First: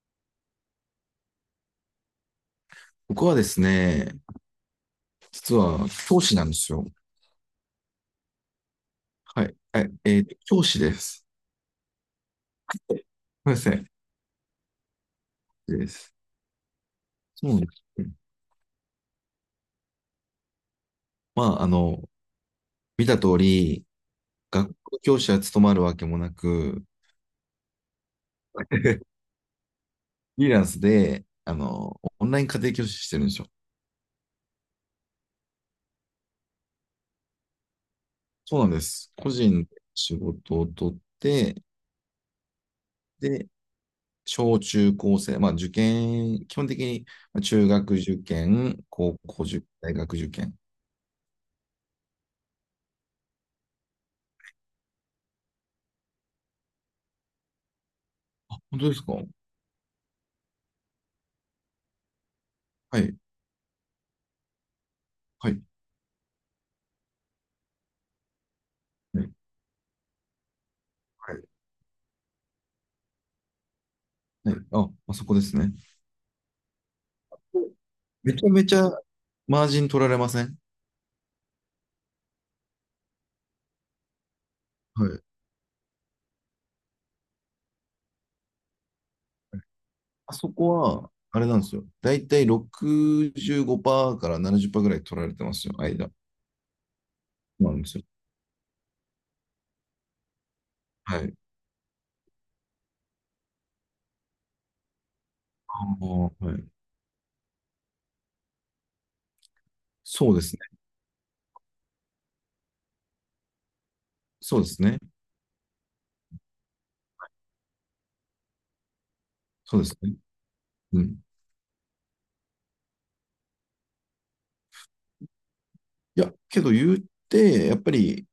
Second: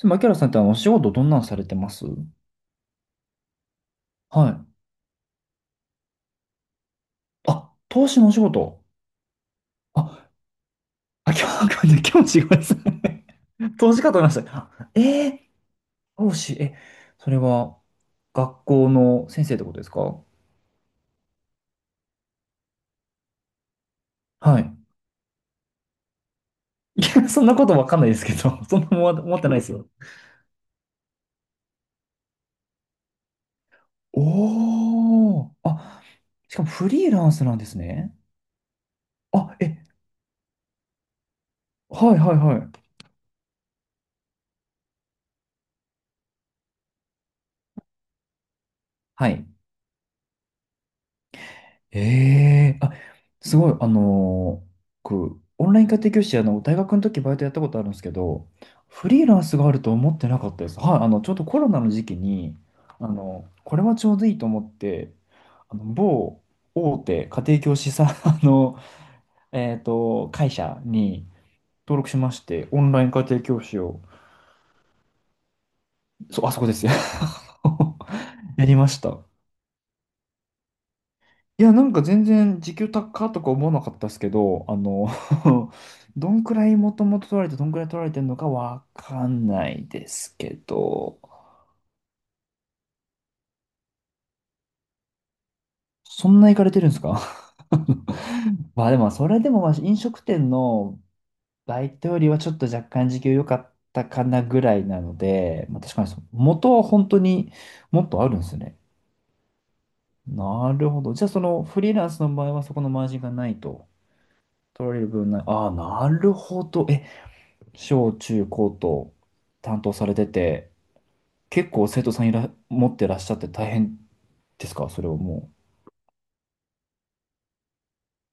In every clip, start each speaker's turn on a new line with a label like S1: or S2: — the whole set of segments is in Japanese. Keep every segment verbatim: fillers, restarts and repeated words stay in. S1: でも、キ原さんってあの、お仕事どんなんされてます？
S2: 僕はですね、
S1: はい。
S2: 実は教師なんですよ。
S1: あ、投資のお仕事。
S2: はい。えっ、えー
S1: あ、
S2: と教師です。
S1: あ、今日わかんない。今日違います
S2: そ
S1: ね。
S2: うです ね。
S1: 投資かと思いました。あえー、
S2: です。
S1: 投資、え、それ
S2: そうなんで
S1: は、
S2: す。うん。
S1: 学校の先生ってことですか？
S2: まあ、あの、見た通り、
S1: は
S2: 学
S1: い。
S2: 校教師は務まるわけもなく、
S1: いや、そんなことわかんないですけど、そんな
S2: フ
S1: もん思ってないですよ。
S2: リーランスで、あの、オンライン家庭教師してるんですよ。
S1: おー。あ、しかもフリーランスなんですね。
S2: そうなんです。個
S1: あ、
S2: 人で
S1: え、
S2: 仕事を取って、
S1: はいはいはい。
S2: で、小中高生、まあ受験、基本的に、まあ中学受験、高
S1: はい。
S2: 校受験、大学受験。
S1: ええあ、すごい、あのー僕、オンライン家庭教師、あの、大学の時バイトやったことあるんですけど、
S2: 本当です
S1: フ
S2: か？は
S1: リーランスがあると思ってなかったです。はい、あの、ちょうどコロナの時期に、あ
S2: い。
S1: の、これはちょうどいいと思って、
S2: はい。
S1: あの、某大手家庭教師さん、あの、えっと、会社に
S2: はい。
S1: 登録しまして、オンライン家庭教師を、
S2: はい。あ、あそこですね。
S1: そう、あそこですよ。
S2: めちゃ
S1: や
S2: め
S1: り
S2: ち
S1: ま
S2: ゃ
S1: した。
S2: マージン取られません？
S1: いや、なんか全然時給高とか思わなかったですけど、あ
S2: は
S1: の
S2: い。
S1: どんくらいもともと取られて、どんくらい取られてるのかわかんないで
S2: あ
S1: す
S2: そ
S1: け
S2: こは、
S1: ど、
S2: あれなんですよ。だいたいろくじゅうごパーセントからななじゅっパーセントぐらい取られてますよ、間。そ
S1: そんな行かれてるんですか？
S2: うなんですよ。
S1: まあでも、それでもまあ飲食店の
S2: はい。
S1: バイトよりはちょっと若干時給良かったかなぐらいなので、まあ
S2: あ
S1: 確かにそ
S2: ーはい。
S1: 元は本当にもっとあるんですね。
S2: そうです
S1: な
S2: ね。
S1: るほど。じゃあそのフリーランスの場合はそこのマージンがないと。
S2: そうです
S1: 取ら
S2: ね。
S1: れる分ない。ああ、なるほど。え、小中高と
S2: そ
S1: 担
S2: うで
S1: 当
S2: す
S1: さ
S2: ね。
S1: れてて、
S2: うん。
S1: 結構生徒さんいら、持ってらっしゃって大変ですかそれをも
S2: いや、けど言って、やっぱり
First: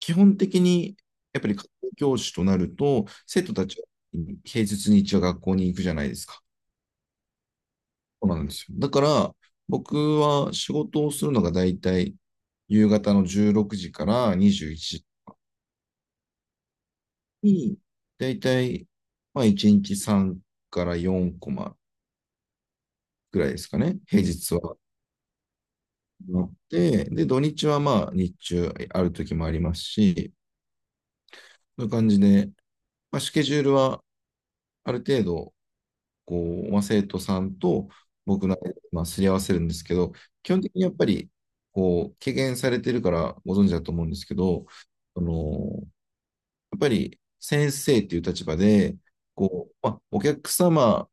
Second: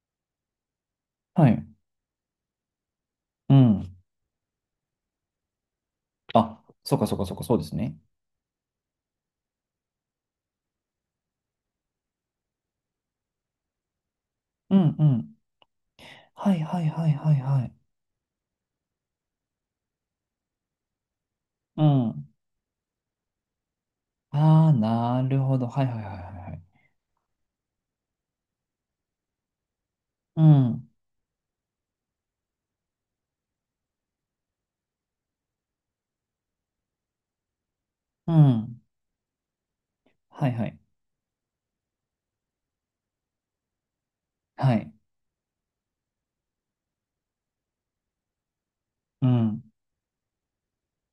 S2: 基本的に、や
S1: う。
S2: っ
S1: は
S2: ぱり家
S1: い。
S2: 庭教師となると、生徒
S1: う
S2: たちは
S1: ん。
S2: 平日に一応学校に行くじゃないですか。
S1: あ、そうかそうかそうか、そうですね。
S2: そうなんですよ。だから、僕は仕事をするのが大体夕方のじゅうろくじから21
S1: うんう
S2: 時
S1: ん。はいはいはいはいはい。
S2: に、大体、まあいちにちさんからよんコマ
S1: うん。
S2: ぐらいですかね。平日
S1: ああ、
S2: は
S1: なるほど。はいはいはいは
S2: あ
S1: い
S2: っ
S1: はい。
S2: て、で、土日はまあ日中ある時もありますし、
S1: うん。
S2: そういう感じで、まあ、スケジュールはある程度、こう、まあ、生徒さんと
S1: う
S2: 僕の、
S1: ん。
S2: まあ、すり合わせるんですけど、
S1: は
S2: 基
S1: い
S2: 本
S1: は
S2: 的
S1: い。
S2: にやっぱり、こう、経験されてるからご存知だと思うんですけど、
S1: はい。
S2: あの、やっぱり先生っていう立場で、
S1: うん。
S2: こう、まあ、お客様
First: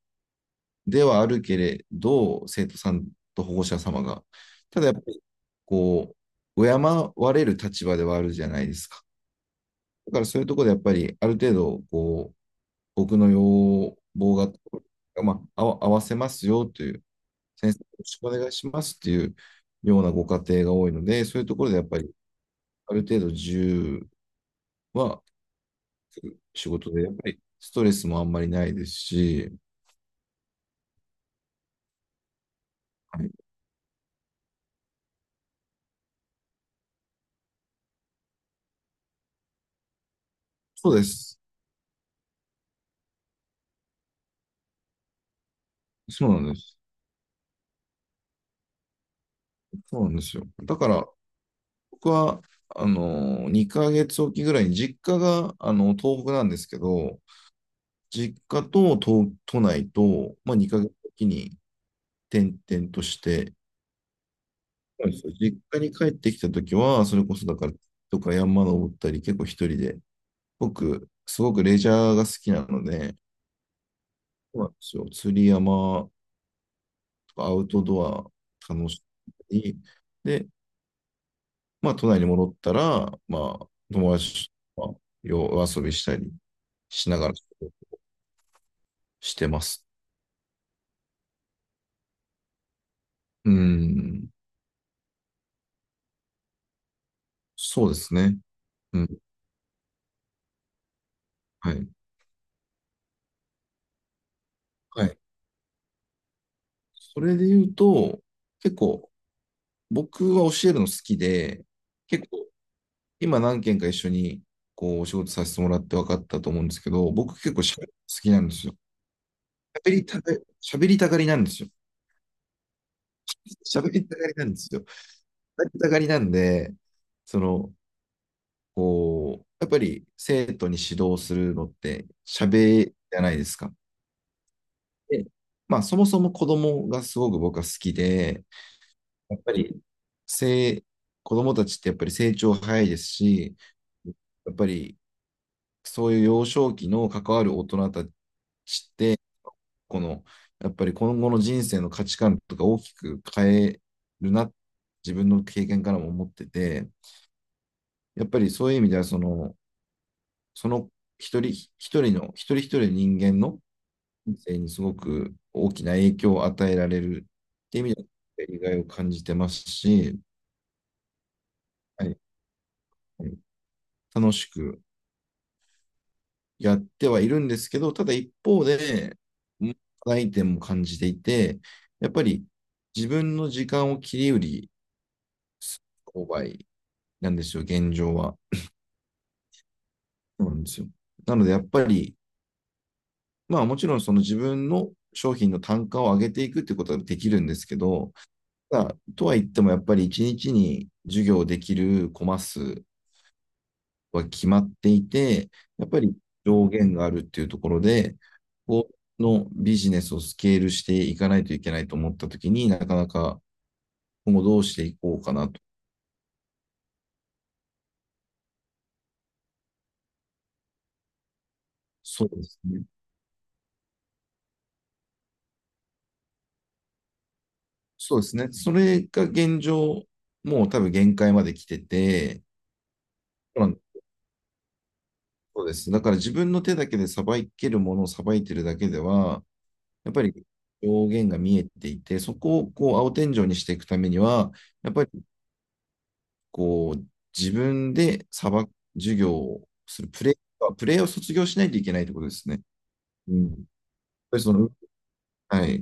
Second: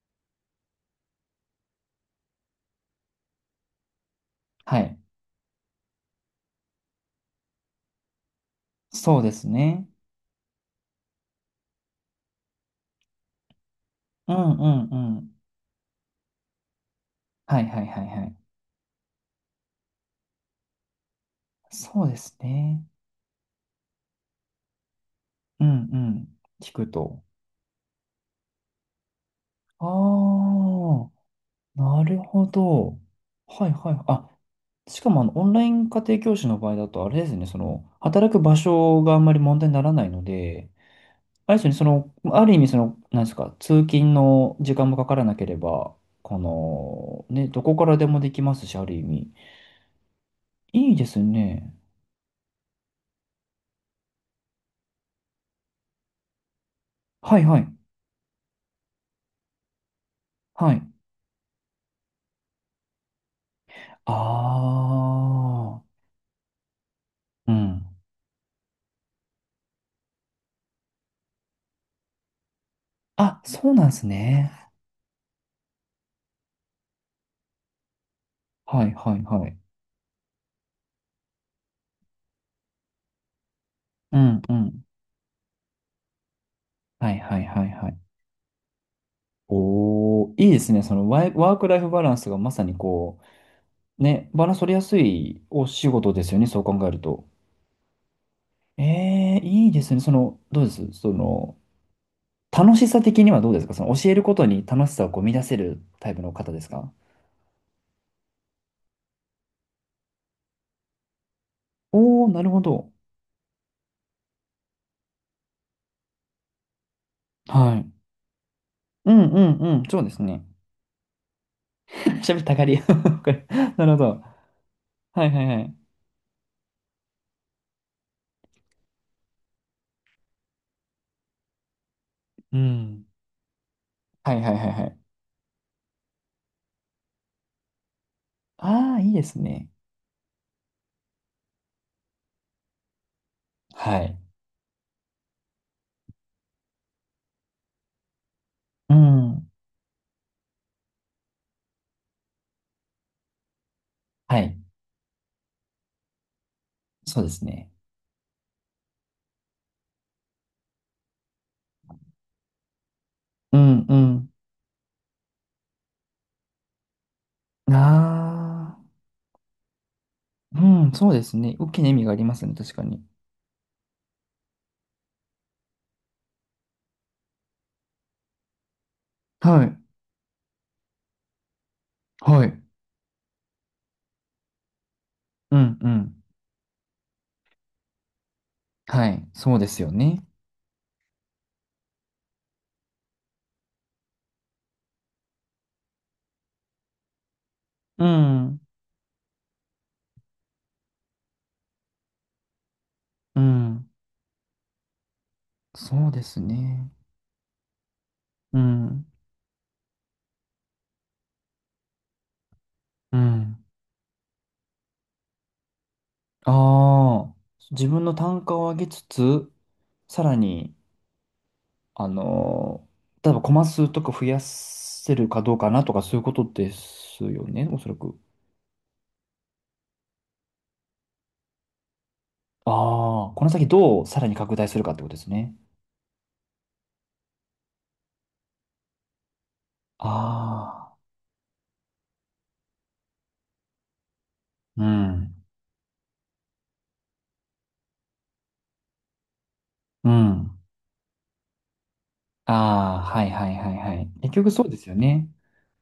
S2: ではあるけれど、生徒さんと保護者様が、
S1: は
S2: ただやっ
S1: い。
S2: ぱり、こう、敬われる立場ではあるじゃないですか。
S1: そうですね。
S2: だからそういうところでやっぱり、ある程度、こう、僕の要
S1: う
S2: 望が、
S1: んうんうん。
S2: まあ、あわ合わせますよという
S1: はい
S2: 先生、
S1: は
S2: よ
S1: いは
S2: ろ
S1: い
S2: し
S1: は
S2: くお
S1: い。
S2: 願いしますっていうようなご家庭が多いので、そういうところでやっぱ
S1: そう
S2: り
S1: ですね。
S2: ある程度自由は
S1: うんうん。
S2: 仕
S1: 聞く
S2: 事で、やっ
S1: と。
S2: ぱりストレスもあんまりないですし、
S1: ああ。なるほど。
S2: はい、
S1: はいはい。あ、しかもあの、オンライン家庭教師の場合だと、あれですね、その、働く場所があんまり問題にならないので、
S2: そうです。
S1: あれですよね、その、ある意味、その、なんですか、通勤の時間もかからなければ、
S2: そ
S1: こ
S2: うなんです。
S1: の、ね、どこからでもできますし、ある意味。
S2: そうなんですよ。だか
S1: いいで
S2: ら、
S1: すね。
S2: 僕は、あの、にかげつおきぐらいに実家が、あの、東北なんですけど、
S1: はいはい。
S2: 実家と都、都内と、まあ、
S1: は
S2: 2ヶ
S1: い。
S2: 月おきに転々として、そうです、実
S1: あ
S2: 家
S1: あ、
S2: に帰ってきたときは、それこそ
S1: う
S2: だから、
S1: ん。
S2: とか山登ったり、結構一人で、僕、すごくレジャーが好きなので、
S1: あ、そうなんですね。
S2: そうなんですよ。釣り、山とかアウトドア
S1: は
S2: 楽
S1: い
S2: し
S1: はい
S2: んだ
S1: はい。
S2: り、で、まあ、都内に戻ったら、まあ、友
S1: うん
S2: 達
S1: うん。
S2: と夜遊びしたりし
S1: は
S2: な
S1: い
S2: がら
S1: はいはいはい。
S2: してます。
S1: おー、いいですね。そのワイ、ワークライフバランスがまさにこ
S2: う
S1: う、
S2: ん、
S1: ね、バランス取りやすいお仕事ですよね。そう考えると。
S2: そうですね。うん、
S1: えー、いいですね。その、どうですその、
S2: はい。
S1: 楽しさ的にはどうですかその教えることに楽しさ
S2: は
S1: を
S2: い。
S1: こう見出せるタイプの方ですか？
S2: それで言うと、結構、僕は教えるの好きで、結
S1: おー、な
S2: 構、
S1: るほど。
S2: 今何件か一緒に、こう、お仕事させてもらって分かったと思うんですけど、僕結構
S1: は
S2: 喋る
S1: い。
S2: の好きなんですよ。
S1: うんうんうん。
S2: 喋
S1: そう
S2: り
S1: で
S2: た
S1: す
S2: が、
S1: ね。
S2: 喋りたがりなんですよ。
S1: 喋ったがり。わかるな
S2: 喋
S1: るほ
S2: りた
S1: ど。
S2: がりなんですよ。
S1: はいはいは
S2: 喋
S1: い。
S2: りたがりなんで、その、こう、やっぱり生徒に指導するのって
S1: う
S2: 喋り
S1: ん。
S2: じゃないですか。
S1: はいはいはいはい。
S2: で、まあ、そもそも子供がすごく僕は好きで、
S1: ああ、いいで
S2: や
S1: す
S2: っぱ
S1: ね。
S2: り、せい、子供たちってやっぱり成長早いですし、
S1: はい。
S2: やっぱりそういう幼少期の関わる大人たち
S1: う
S2: って、
S1: ん。
S2: この、やっぱり今後の人生の価値観とか大きく変える
S1: は
S2: な、
S1: い。
S2: 自分の経験からも思ってて、
S1: そうですね。
S2: やっぱりそういう意味では、その、その一人一人の、一人一人の人間
S1: う
S2: の
S1: んうん。
S2: 人生にすごく大きな影響を与えられるっていう意味では、やりが
S1: あ
S2: い
S1: あ、
S2: を感じてますし、
S1: うん、そうですね。大きな意味
S2: は
S1: があ
S2: い、
S1: りますね、確かに。
S2: はい、楽しくやってはいるんですけど、ただ一方で、
S1: は
S2: う
S1: い、
S2: 課題点も感じていて、やっぱ
S1: は
S2: り
S1: い。
S2: 自分の時間を切り売り
S1: うん、
S2: す
S1: うん。
S2: る購買なんですよ、現状は。
S1: はい、そうですよね。
S2: そうなんですよ。なので、やっぱり、まあもちろんその自分の商品の単価を上げていくってことはできるんですけ
S1: う
S2: ど、
S1: ん、
S2: ただとは言ってもやっぱりいちにちに授業できるコマ数
S1: うん。
S2: は決まっていて、やっぱ
S1: そう
S2: り
S1: です
S2: 上
S1: ね。
S2: 限があるっていうところで、
S1: う
S2: こ
S1: ん、
S2: のビジネスをスケールしていかないといけないと思ったときに、なかな
S1: う
S2: か
S1: ん。
S2: 今後どうしていこうかなと。
S1: ああ、自分の単価を上げつつ、さらに、あ
S2: そうですね。
S1: のー、例えばコマ数とか増やせるかどうかなとか、そういうことですよね、おそらく。
S2: そうですね。それが現状、もう多分限界まで来てて、
S1: ああ、この
S2: ま
S1: 先
S2: あ
S1: どうさらに拡大するかってことですね。
S2: そうです。だから自分の手だけでさばけるものをさばいてるだけでは、やっぱり
S1: あ
S2: 上限が見えていて、そこをこう青天井にしていくためには、
S1: あ、う
S2: やっぱり、
S1: ん、
S2: こう、自分で裁く授業をす
S1: う
S2: る、プレイ
S1: ん。
S2: は、プレイを卒業しないといけないってことですね。
S1: ああ、はい
S2: うん。
S1: は
S2: や
S1: い
S2: っ
S1: はいはい。結
S2: ぱり
S1: 局
S2: そ
S1: そう
S2: の、
S1: ですよね。
S2: はい。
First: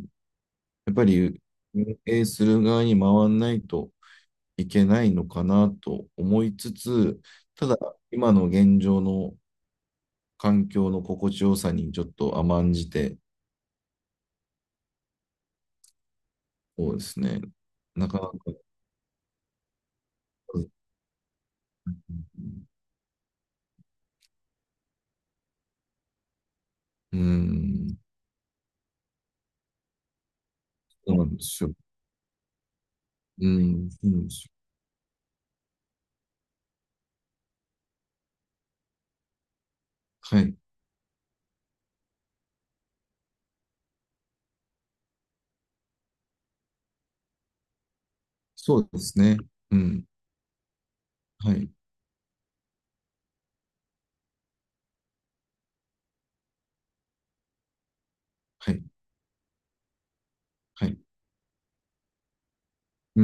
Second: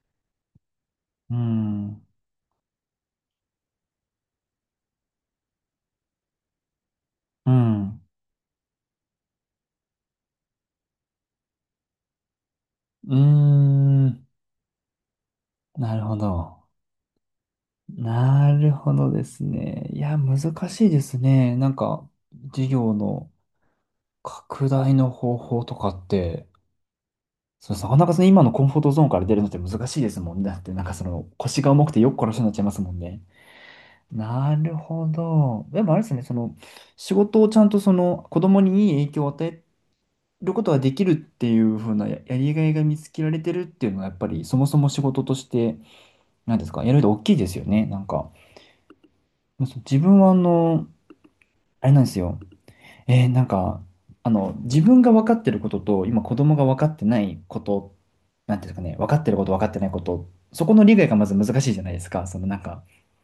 S2: やっぱ
S1: う
S2: り運
S1: ん。
S2: 営する側に回らないといけないのかなと思いつつ、
S1: う
S2: ただ、
S1: ん。
S2: 今の現状の環境の心地よさにちょっと甘んじ
S1: う
S2: て、
S1: ーん。なるほど。
S2: そうですね。なかなか、
S1: なるほどですね。いや、難しいですね。なんか、事業の拡大の方法とかって、
S2: う
S1: そう、なか
S2: ん、
S1: なかその今のコンフォートゾーンから出るのって難しいですもんね。だって、なんかそ
S2: そうな
S1: の
S2: んで
S1: 腰
S2: す
S1: が
S2: よ。
S1: 重くてよく殺しになっちゃいますもんね。
S2: うん、そうなんですよ。
S1: なるほど。でもあれですね、その仕事をちゃんとその子供にいい影響を与え
S2: は
S1: る
S2: い。
S1: ことができるっていう風なや、やりがいが見つけられてるっていうのはやっぱりそもそも仕事として何ですかやると大きいですよねなんか
S2: そうですね。
S1: そう
S2: う
S1: 自
S2: ん。
S1: 分はあの
S2: はい。
S1: あれなんですよえーなんかあの自分が分かってることと今子供が分かってないことなんていう
S2: は
S1: んですか
S2: い。
S1: ね分かってること分かってないことそこの
S2: は
S1: 理
S2: い。
S1: 解がまず難しいじゃないですかそのなんか
S2: うー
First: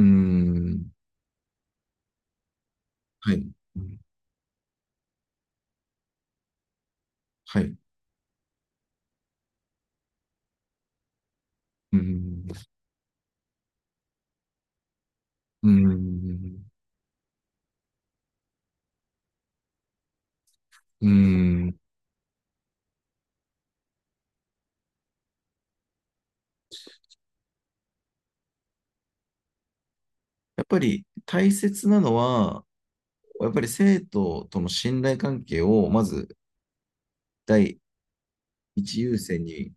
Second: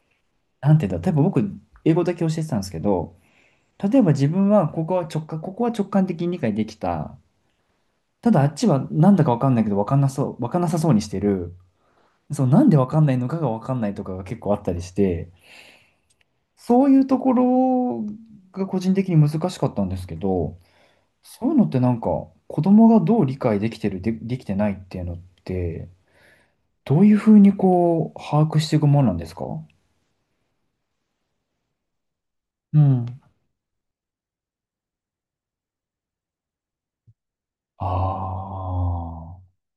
S1: なんてい
S2: ん。
S1: うんだ例えば僕英語だけ教えてたんですけど
S2: はい。う
S1: 例
S2: ん、
S1: えば自分はここは直感ここは直感的に理解できた
S2: はい。う
S1: ただあっちはなんだかわかんないけどわかんなそう、わかんなさそうにしてる。
S2: ー
S1: そ
S2: ん。
S1: う、なんでわかんないのかがわかんないとかが結構あったりして、
S2: うーん。
S1: そういうところが個人的に難しかったんですけど、
S2: う
S1: そういうの
S2: ー
S1: っ
S2: ん。
S1: てなんか子供がどう理解できてる、で、できてないっていうのって、どういうふうにこう把握していくもんなんですか？
S2: やっぱり大切なのは、
S1: うん。
S2: やっぱり生徒との信頼関係を、まず第
S1: あ
S2: 一優先
S1: あ。
S2: に、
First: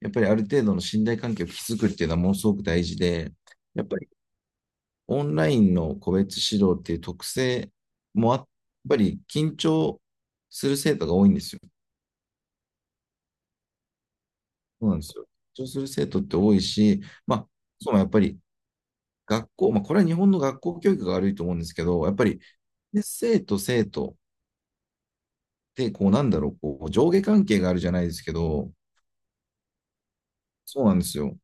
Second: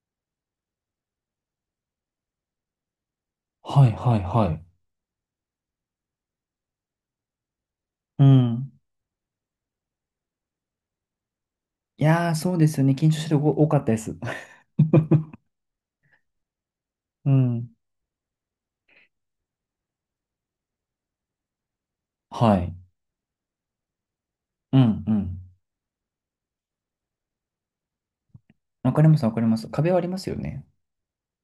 S2: やっぱりある程度の信頼関係を築くっていうのはものすごく大事で、や
S1: は
S2: っ
S1: い
S2: ぱり
S1: はいはい。
S2: オンラインの個別指導っていう特性
S1: う
S2: もあ、やっ
S1: ん。
S2: ぱり緊張する生徒が多いんですよ。
S1: いやー、そうですよね。緊張してる子多かったです。
S2: そうなんですよ。緊張する生徒って多いし、
S1: う
S2: まあ、
S1: ん。
S2: そうやっぱり学校、まあ、これは日本の学校教育が悪いと思うんですけど、やっぱり、
S1: はい。
S2: ね生徒生徒っ
S1: うんうん。
S2: て、こう、なんだろう、こう、上下関係があるじゃないですけど、
S1: わかりますわかります。壁はありますよね。
S2: そうなんですよ。だか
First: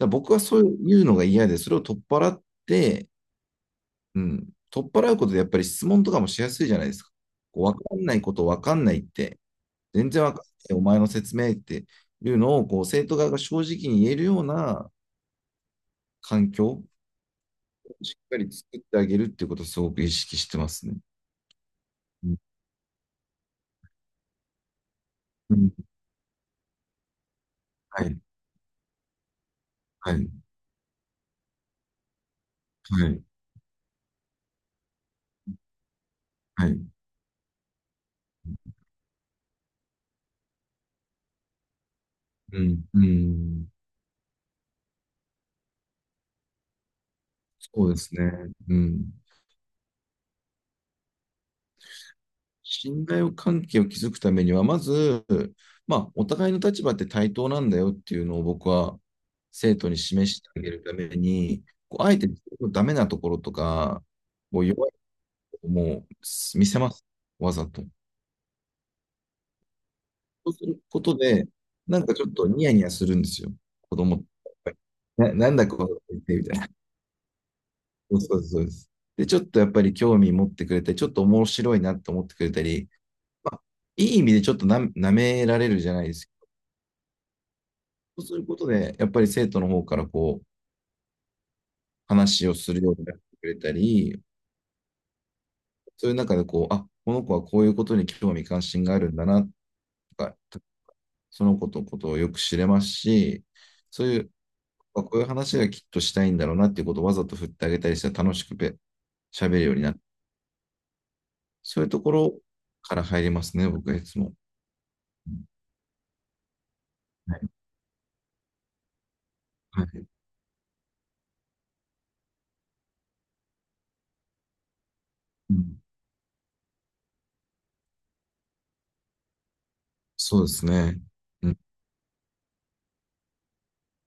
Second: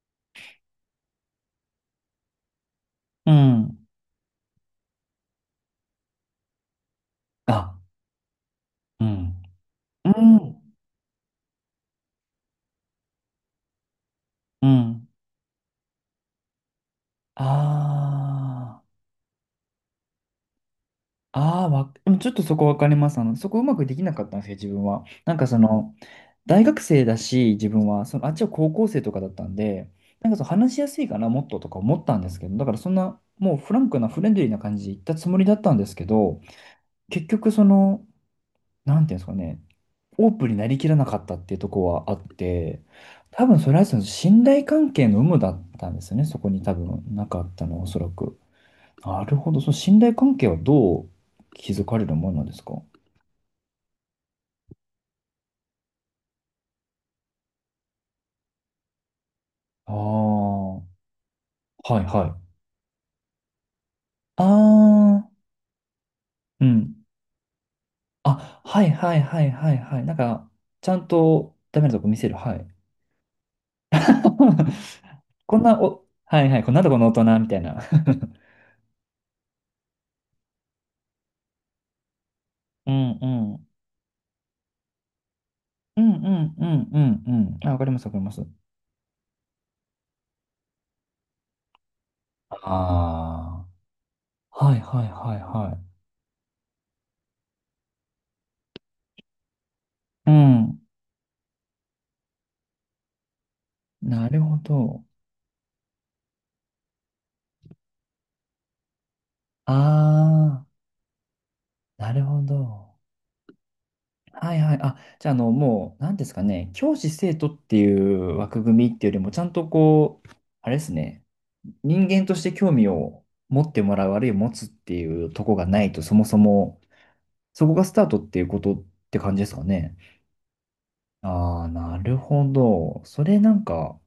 S2: ら僕はそういうのが嫌で、それを取っ払って、
S1: うん。
S2: うん、取っ払うことで、やっぱり質問とかもしやすいじゃないですか。こう、
S1: あ、
S2: かんないこと分かんないっ
S1: う
S2: て、
S1: ん。う
S2: 全然わかん
S1: ん。
S2: ない、お前の説明っていうのを、こう、生徒側が正直に言えるよう
S1: う
S2: な
S1: ん。
S2: 環境をしっかり作っ
S1: あ
S2: てあげるっていうことをすごく意識してますね。
S1: あ、ああ、わ、でもち
S2: う
S1: ょっ
S2: ん、
S1: とそこわかります。あの、そこうまくできなかったんですよ、自分は。なんか
S2: う
S1: そ
S2: ん、
S1: の、大学生だし、自分
S2: は
S1: は、そ
S2: い、
S1: の、あっちは高校生とかだったんで、
S2: は
S1: な
S2: い。
S1: んかそう話しやすいかな、もっととか思ったんですけど、だからそん
S2: は
S1: な、
S2: い。
S1: もうフランクなフレンドリーな感じで言ったつもりだったんですけど、
S2: はい。
S1: 結局その、なんていうんですかね、オープンになりきらなかったっていうとこはあっ
S2: う
S1: て、
S2: ん、う
S1: 多分
S2: ん、
S1: それはその信頼関係の有無だったんですよね、そこに多分なかったの
S2: そ
S1: お
S2: うで
S1: そら
S2: すね。
S1: く。
S2: うん。
S1: なるほど。その信頼関係はどう築かれるものなんですか？
S2: 信頼関係を築くためには、まず、まあ、お互いの立場って対等なんだよっていうのを僕は生徒
S1: ああ
S2: に示してあげるた
S1: ー、
S2: めに、こ
S1: はい
S2: う、あえ
S1: は
S2: て自
S1: い。
S2: 分のダメなところとか、
S1: あ
S2: こう弱いと
S1: あ、
S2: ころも
S1: う
S2: 見せま
S1: ん。
S2: す。わざと。
S1: あ、はいはいはいはいはい。なんか、
S2: そうする
S1: ちゃ
S2: こ
S1: ん
S2: とで、
S1: とダメな
S2: な
S1: と
S2: ん
S1: こ
S2: か
S1: 見
S2: ちょ
S1: せ
S2: っ
S1: る。
S2: と
S1: は
S2: ニ
S1: い。
S2: ヤニヤするんですよ。子供って。な、なん
S1: こん
S2: だこ
S1: な、
S2: の子っ
S1: お、
S2: て
S1: は
S2: み
S1: い
S2: た
S1: は
S2: い
S1: い。
S2: な。
S1: こんなとこの大人みたいな。
S2: そうそうですそうです。で、ちょっとやっぱり興味持ってくれたり、ちょっと面白いなって思ってくれた り、
S1: うんう
S2: まあ、
S1: ん。
S2: いい意味でちょっとな、舐められるじゃ
S1: う
S2: ない
S1: ん
S2: で
S1: う
S2: すけ
S1: んうんうんうん。あ、わかります、わか
S2: ど、
S1: り
S2: そう
S1: ま
S2: する
S1: す。
S2: ことで、やっぱり生徒の方からこう、話をするようになってくれ
S1: あ
S2: たり、
S1: あ、はいはいはいは
S2: そういう中でこう、あ、この子はこういうことに興味関心があるんだな、と
S1: い。う
S2: か、
S1: ん。
S2: その子のことをよく知れますし、そうい
S1: な
S2: う、
S1: るほ
S2: あ、
S1: ど。
S2: こういう話がきっとしたいんだろうなっていうことをわざと振ってあげたりしたら、楽しくべ喋るようになる。
S1: ああ、
S2: そういうと
S1: な
S2: こ
S1: る
S2: ろ
S1: ほ
S2: か
S1: ど。
S2: ら入りますね、僕はいつも。
S1: はいはい。あ、じゃあ、あの、もう、なんですかね、教師生
S2: は
S1: 徒
S2: い。
S1: っていう枠組みっていうよりも、ちゃんと
S2: はい、
S1: こう、あれですね、人間として興味を持ってもらう、あるいは持つっていうと
S2: う
S1: こが
S2: ん、
S1: ないと、そもそも、そこがスタートっていうことって感じですかね。
S2: そうですね。うん。
S1: ああ、なるほど。それなんか、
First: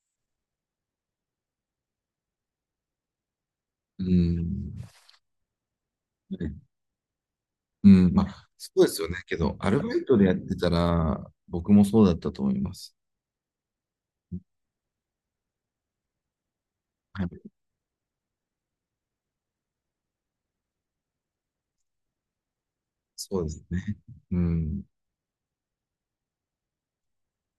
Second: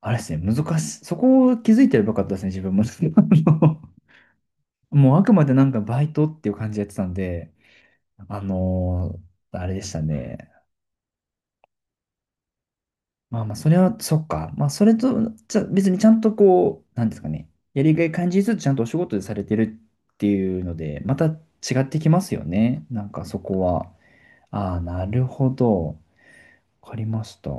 S1: あれですね、難しい。そこを気づいてればよかったですね、自分も。あの
S2: うん。
S1: もう、あくまでなんかバイトっていう
S2: ね、
S1: 感じでやってたんで、
S2: うん。ま
S1: あ
S2: あ、そうですよね。
S1: のー
S2: けど、
S1: あ
S2: ア
S1: れ
S2: ル
S1: でし
S2: バ
S1: た
S2: イトでやっ
S1: ね。
S2: てたら、僕もそうだったと思います。
S1: まあまあ、それは、そっか。まあ、それと、じゃ、別にちゃんとこう、なんです
S2: は
S1: かね。
S2: い。
S1: やりがい感じずつちゃんとお仕事でされてるっていうので、また違ってきますよね。なんかそ
S2: そうで
S1: こ
S2: す
S1: は。
S2: ね。う
S1: ああ、
S2: ん。
S1: なるほど。わかりました。